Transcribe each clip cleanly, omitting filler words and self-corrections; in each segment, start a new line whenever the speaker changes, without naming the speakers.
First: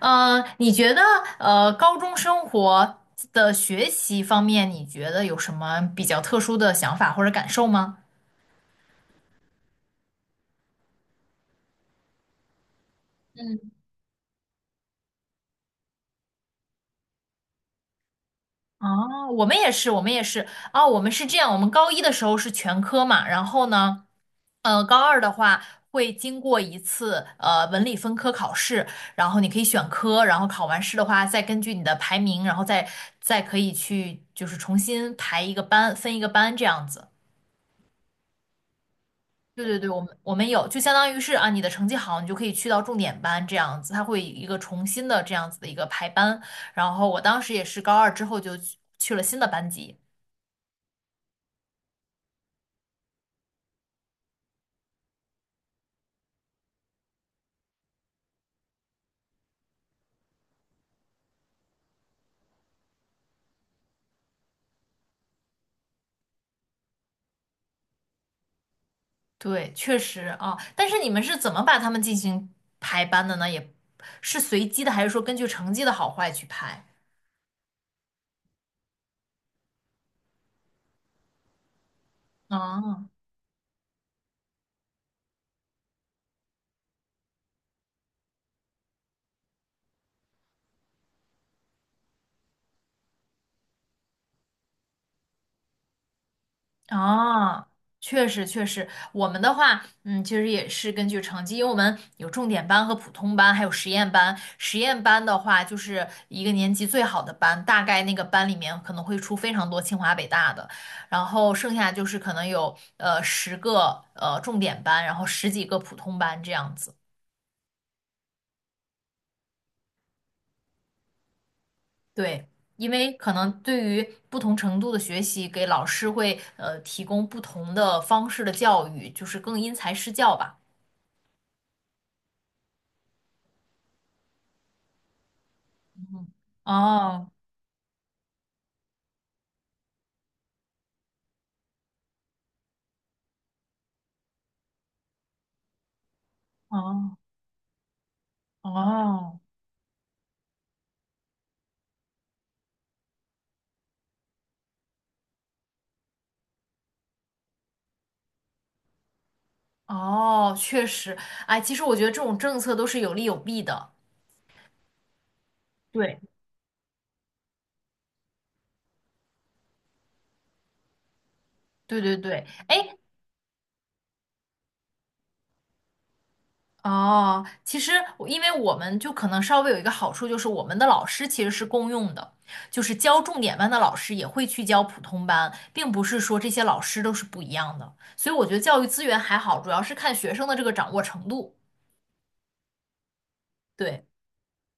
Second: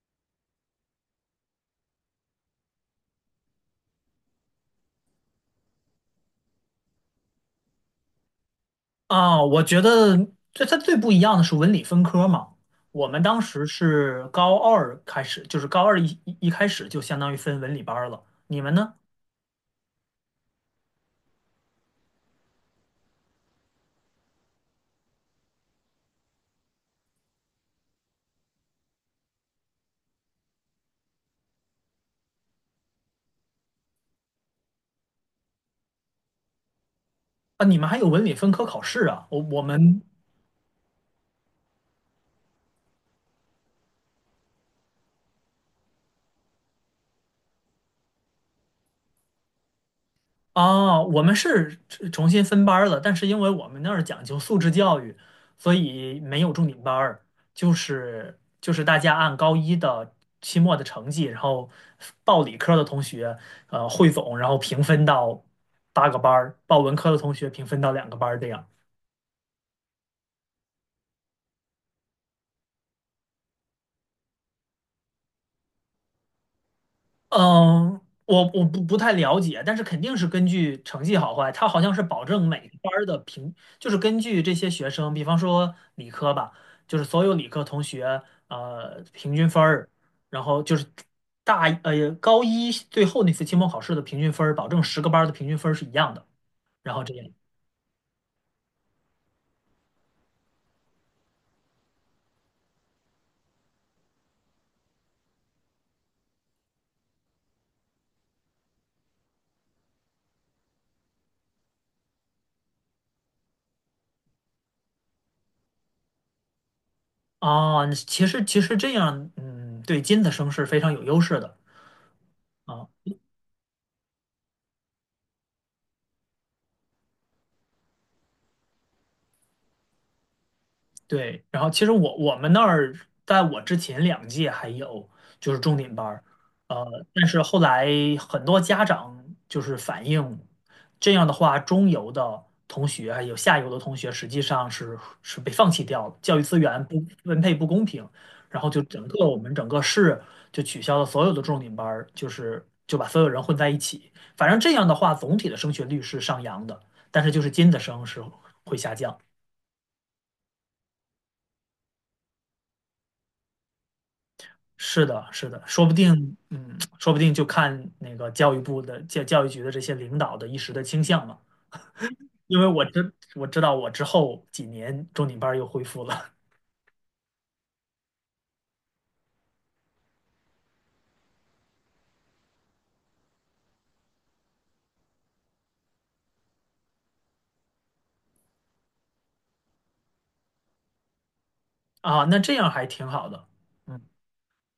嗯，你觉得高中生活的学习方面，你觉得有什么比较特殊的想法或者感受吗？
啊，我觉得它最不一样的是文理分科嘛。我们当时是高二开始，就是高二一开始就相当于分文理班儿了。你们呢？
哦，我们也是，我们也是，哦，我们是这样，我们高一的时候是全科嘛，然后呢，高二的话会经过一次文理分科考试，然后你可以选科，然后考完试的话，再根据你的排名，然后再可以去就是重新排一个班，分一个班这样子。
啊，你们还有文理分科考试啊？我我
对对对，
们
我们有，就相当于是啊，你的成绩好，你就可以去到重点班这样子，它会一个重新的这样子的一个排班。然后我当时也是高二之后就去了新的班级。
哦，我们是重新分班儿了，但是因为我们那儿讲究素质教育，所以没有重点班儿，就是大家按高一的期末的成绩，然后报理科的同学汇总，然后平分到8个班儿，报文科的同学平分到2个班儿这样。
对，确实啊，但是你们是怎么把他们进行排班的呢？也是随机的，还是说根据成绩的好坏去排？
嗯，我不太了解，但是肯定是根据成绩好坏，它好像是保证每个班儿
啊，
的就是根据这些学生，比方说理科吧，就是所有理科同学平均分儿，然后就是高一最后那次期末考试的平均分儿，保证10个班儿的平均分儿是一样的，然后这样。
哦，确实确实，我们的话，其实也是根据成绩，因为我们有重点班和普通班，还有实验班。实验班的话，就是一个年级最好的班，大概那个班里面可能会出非常多清华北大的，然后剩下就是可能有10个重点班，然后十几个普通班这样子。
啊，其实这样，嗯，对尖子生是非常有优势的
对，
啊。
因为可能对于不同程度的学习，给老师会提供不同的方式的教育，就是更因材施教吧。
对，然后其实我们那儿在我之前2届还有就是重点班儿。但
哦，
是后来很多家长就是反映，这样的话，中游的同学还有下游的同学实际上是被放弃掉了，教育资源不
哦
分配不公平，然后就我
哦
们整个市就取消了所有的重点班儿，就是就把所有人混在一起，反正这样的话，总体的升学率是上扬的，但是就是尖子生是会下降。
哦，确实，哎，其实我觉得这种政策都是有利有弊的。
是的，是的，说不
对，
定，说不定就看那个教育部的教育局的这些领导的一时的倾向嘛。
对对对，
因为
哎，
我知道我之后几年重点班儿又恢复了。
哦，其实我因为我们就可能稍微有一个好处，就是我们的老师其实是共用的，就是教重点班的老师也会去教普通班，并不是说这些老师都是不一样的，所以我觉得教育资源还好，主要是看学生的这个掌握程度。
啊，那这样还挺好的。嗯，
对。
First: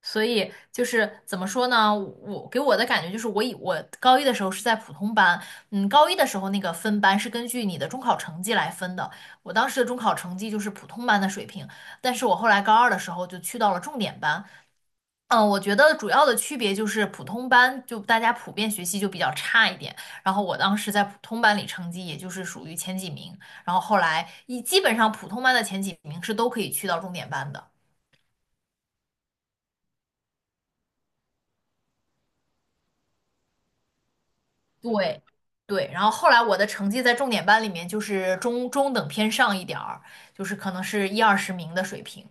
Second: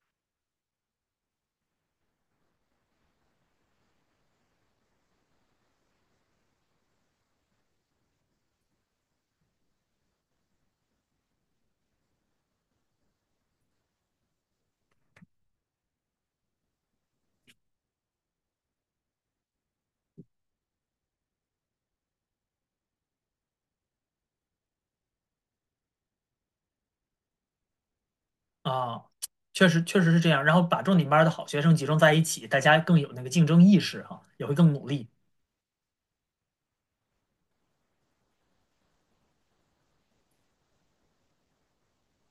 所以就是怎么说呢？我给我的感觉就是我，以我高一的时候是在普通班，嗯，高一的时候那个分班是根据你的中考成绩来分的。我当时的中考成绩就是普通班的水平，但是我后来高二的时候就去到了重点班。嗯，我觉得主要的区别就是普通班就大家普遍学习就比较差一点，然后我当时在普通班里成绩也就是属于前几名，然后后来基本上普通班的前几名是都可以去到重点班的。
啊，确实是这样。然后把重点班儿的好学生集中在一起，大家更有那个竞争意识哈、也会更努力。
对对，然后后来我的成绩在重点班里面就是中等偏上一点儿，就是可能是一二十名的水平。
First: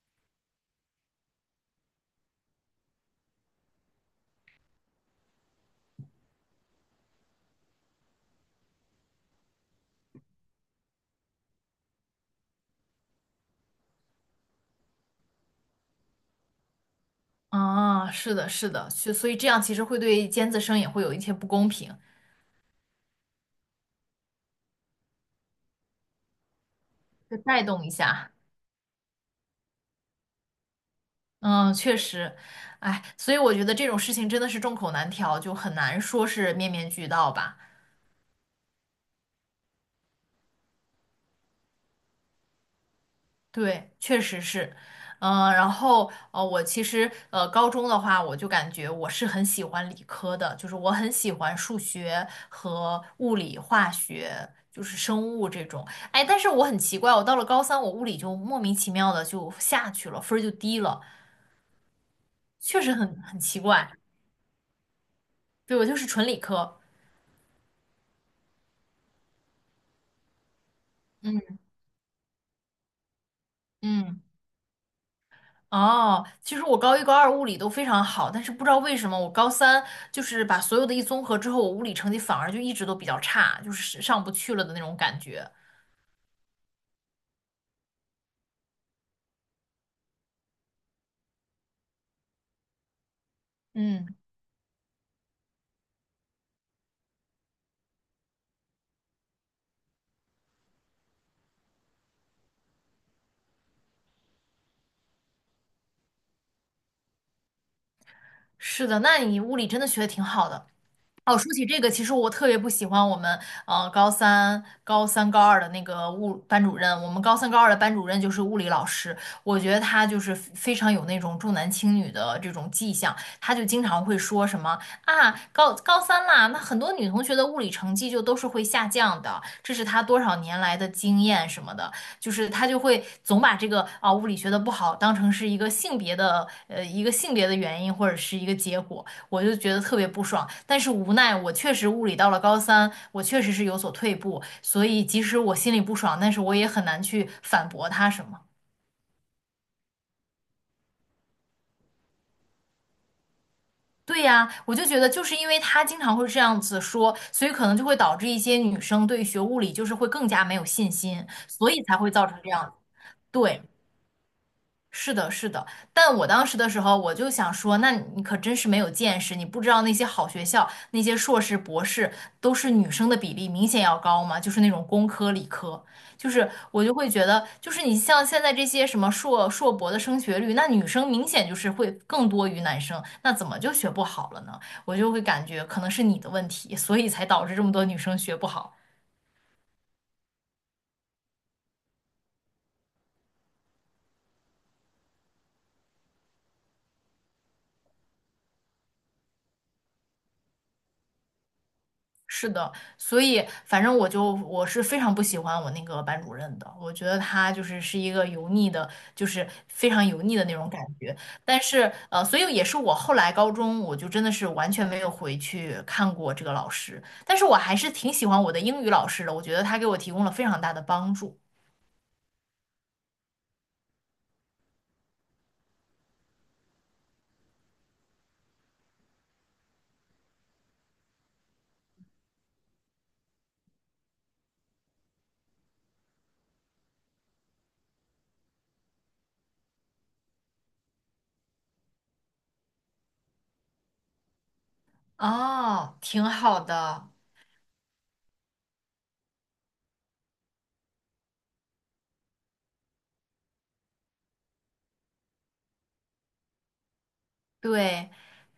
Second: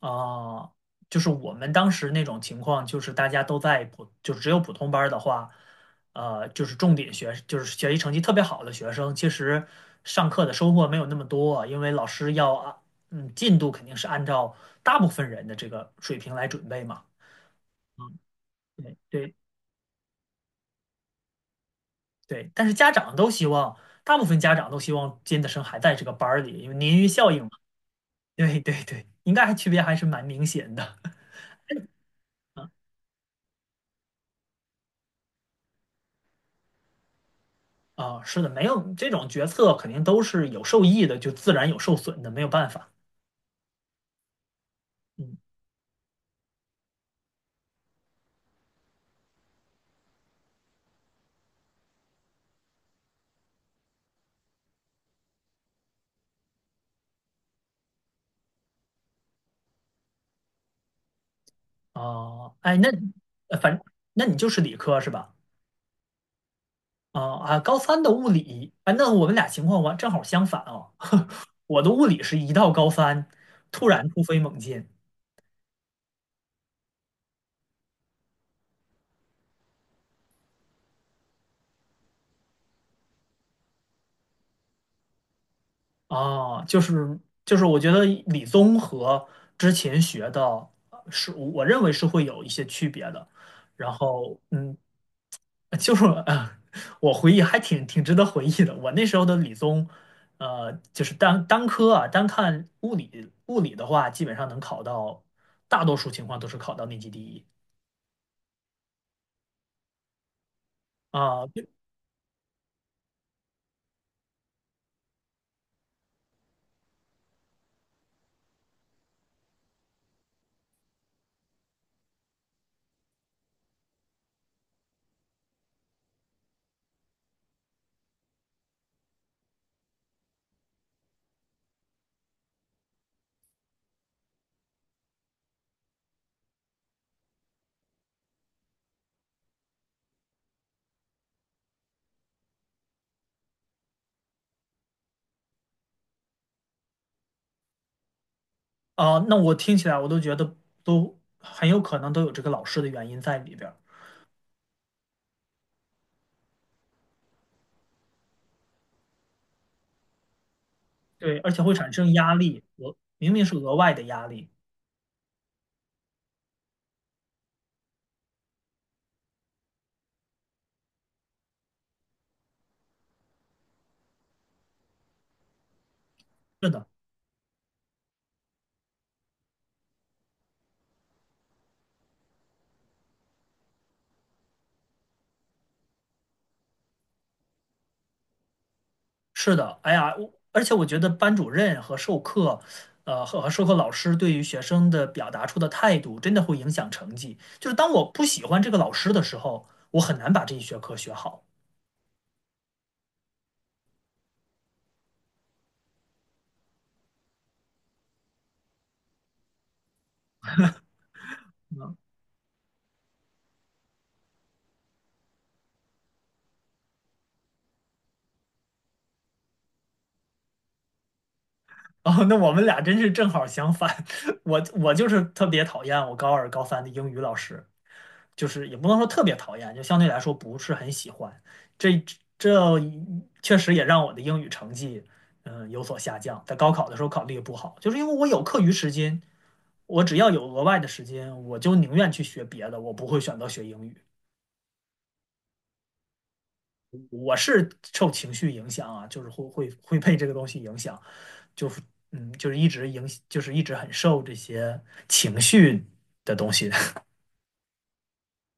啊，就是我们当时那种情况，就是大家都在普，就只有普通班儿的话，就是重点学，就是学习成绩特别好的学生，其实上课的收获没有那么多，因为老师要啊，进度肯定是按照大部分人的这个水平来准备嘛。
啊，
嗯，
是的，是的，
对，
所所
对，
以这样其实会对尖子生也会有一些不公平，
对，但是家长都希望，大部分家长都希望尖子生还在这个班儿里，因为鲶鱼效
就
应嘛。
带动一下。
对，对，对，应该还区别还是蛮明显的。
嗯，确实，哎，所以我觉得这种事情真的是众口难调，就很难说是面面俱到吧。
啊，是的，没有这种决策肯定都是有受益的，就自然有受损的，没有办法。
对，确实是，
嗯，
嗯、然后我其实高中的话，我就感觉我是很喜欢理科的，就是我很喜欢数学和物理、化学，就是生物这种。哎，但是我很奇怪，我到了高三，我物理就莫名其妙的就下去了，分儿就低了，
哦，哎，
确实很
呃
奇
反
怪。
那你就是理科是吧？
对，我就是纯理科，
啊，啊，高三的物理，哎，那我们俩情况正好相反啊。我的物理是一到高三突然
嗯。
突飞猛进。
哦，其实我高一、高二物理都非常好，但是不知道为什么我高三就是把所有的综合之后，我物理成绩反而就一直都比较差，就是上不去了的那种感觉。
啊，就是，我觉得理综和之前学的是我认为是会有一些区别的。然
嗯，
后，就是啊，我回忆还挺值得回忆的。我那时候的理综，就是单科啊，单看物理的话，基本上能考到，大多数情况都是考到年级第一。
是的，那你物理真的学的挺好的。哦，
啊，
说起
对
这个，其实我特别不喜欢我们高二的那个班主任。我们高三、高二的班主任就是物理老师，我觉得他就是非常有那种重男轻女的这种迹象。他就经常会说什么啊，高三啦，那很多女同学的物理成绩就都是会下降的，这是他多少年来的经验什么的，就是他就会总把这个啊物理学的不好当成是一个性别的原因或者是一个结果。我就觉得特别不爽。但是无奈，我确实物理到了高三，我确实是有所退步，所以即使我心里不爽，但是我也很难去反驳他什么。
啊。那我听起来我都觉得都很有可能都有这个老师的原因在里边儿。
对呀，我就觉得就是因为他经常会这样子说，所以可能就会导致一些女生对学物理就是会更加没有信心，
对，而且
所
会
以
产
才会
生
造
压
成这
力，
样。
我明明是
对。
额外的压力。
是的，是的，但我当时的时候，我就想说，那你可真是没有见识，你不知道那些好学校，那些硕士、博士都是女生的比例明显要高嘛，就是那种工科、理科，就是
是
我
的，
就会觉得，就是你像现在这些什么硕博的升学率，那女生明显就是会更多于男生，那怎么就学不好了呢？我就会感觉可能是你的问题，所以才导致这么多女生学不好。
是的，哎呀，而且我觉得班主任和授课，和授课老师对于学生的表达出的态度，真的会影响成绩。就是当我不喜欢这个老师的时候，我很难把这一学科学好。
是的，所以反正我就我是非常不喜欢我那个班主任的，我觉得他就是一个油腻的，就是非常油腻的那种感觉。但是所以也是我后来高中我就真的是完全没有回去看过这个老师，但是我还是挺喜欢我的英语老师的，我觉得他给我提供了非常大的帮助。
哦，那我们俩真是正好相反。我就是特别讨厌我高二高三的英语老师，就是也不能说特别讨厌，就相对来说不是很喜欢。这这确实也让我的英语成绩，嗯，有所下降。在高考的时候考得也不好，就是因为我有课余时间，我只要有额外的时间，我就宁愿去学别的，我不会选择学英语。
哦，挺好的。
我是受情绪影响啊，就是会被这个东西影响，就是就是一直影，就是一直很受这些情绪的东西。
对，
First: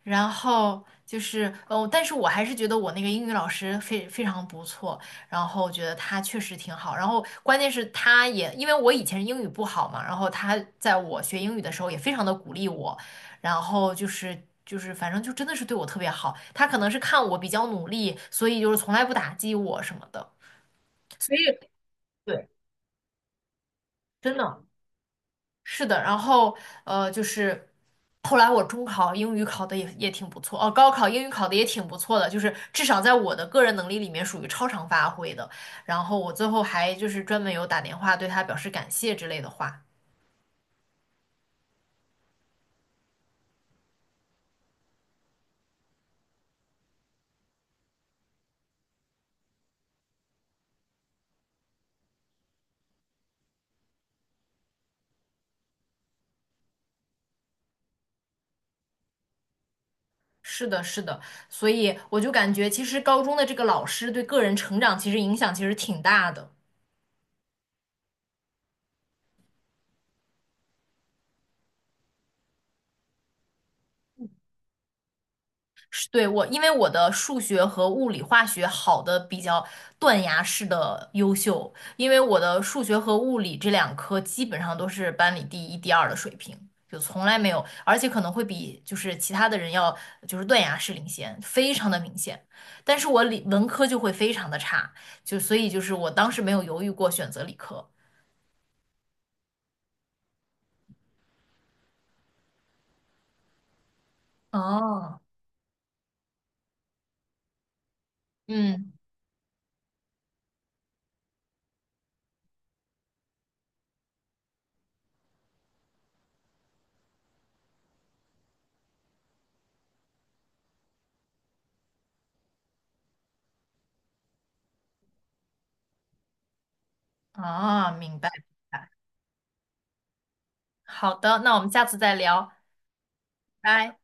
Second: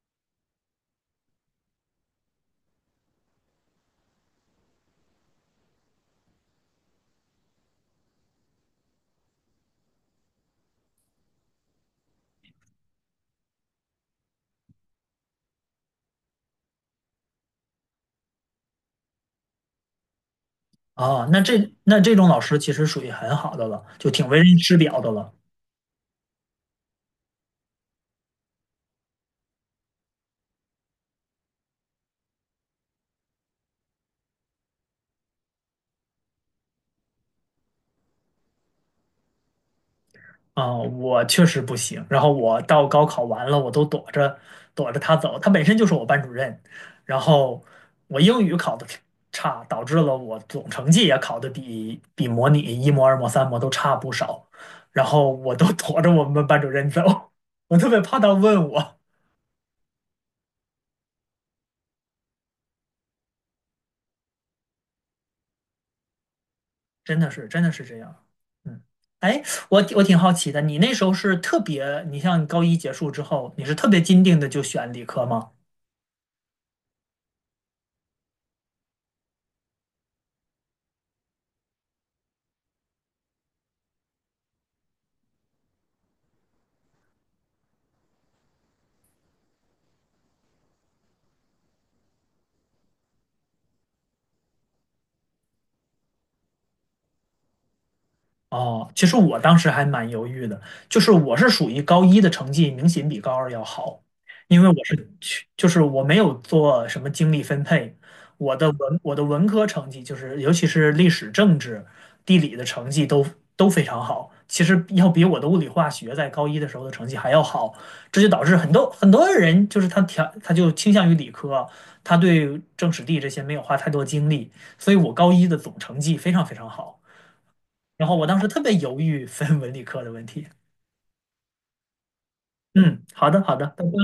然后就是哦，但是我还是觉得我那个英语老师非常不错，然后我觉得他确实挺好，然后关键是他也因为我以前英语不好嘛，然后他在我学英语的时候也非常的鼓励我，然后就是反正就真的是对我特别好，他可能是看我比较努力，所以就是从来不打击我什么的，
啊，
所以
那这种老
对，
师其实属于很好的了，就挺
真
为人
的。
师表的了。
是的，然后就是后来我中考英语考的也挺不错，哦，高考英语考的也挺不错的，就是至少在我的个人能力里面属于超常发挥的。然后我最后还就是专门有打电话对他表示感谢之类的话。
啊，我确实不行。然后我到高考完了，我都躲着躲着他走。他本身就是我班主任，然后我英语考的差，导致了我总成绩也考的比模拟一模、二模、三模都差不少。然后我都 躲着我们班主任走。我特别怕他问我。
是的，是的，所以我就感觉其实高中的这个老师对个人成长其实影响其实挺大的。
真的是，真的是这样。嗯，哎，我挺好奇的，你那时候是特别，你像高一结束之后，你是特别坚定的就选理科吗？
对，我，因为我的数学和物理、化学好的比较断崖式的优秀，因为我的数学和物理这两科基本上都是班里第一、第二的水平，就从来没有，而且可能会比就是其他的人要就是断崖式领先，非常的明显。但是我理文科就会非常的差，就所以就是我当时没有犹豫过选择理科。
哦，其实我当时还蛮犹豫的，就是我是属于高一的成绩明显比高二要好，因为我是
哦，
去，就是我没有做什么精力分配，
嗯，
我的文科成绩就是尤其是历史、政治、地理的成绩都非常好，其实要比我的物理化学在高一的时候的成绩还要好，这就导致很多很多人就是他就倾向于理科，他对政史地这些没有花太多精力，所以我高一的总成绩非常非常好。
哦，
然后
明
我
白
当
明
时特别
白。
犹豫分文理科的问题。
好的，那我们下次再聊，
嗯，好的，好的，拜拜。
拜。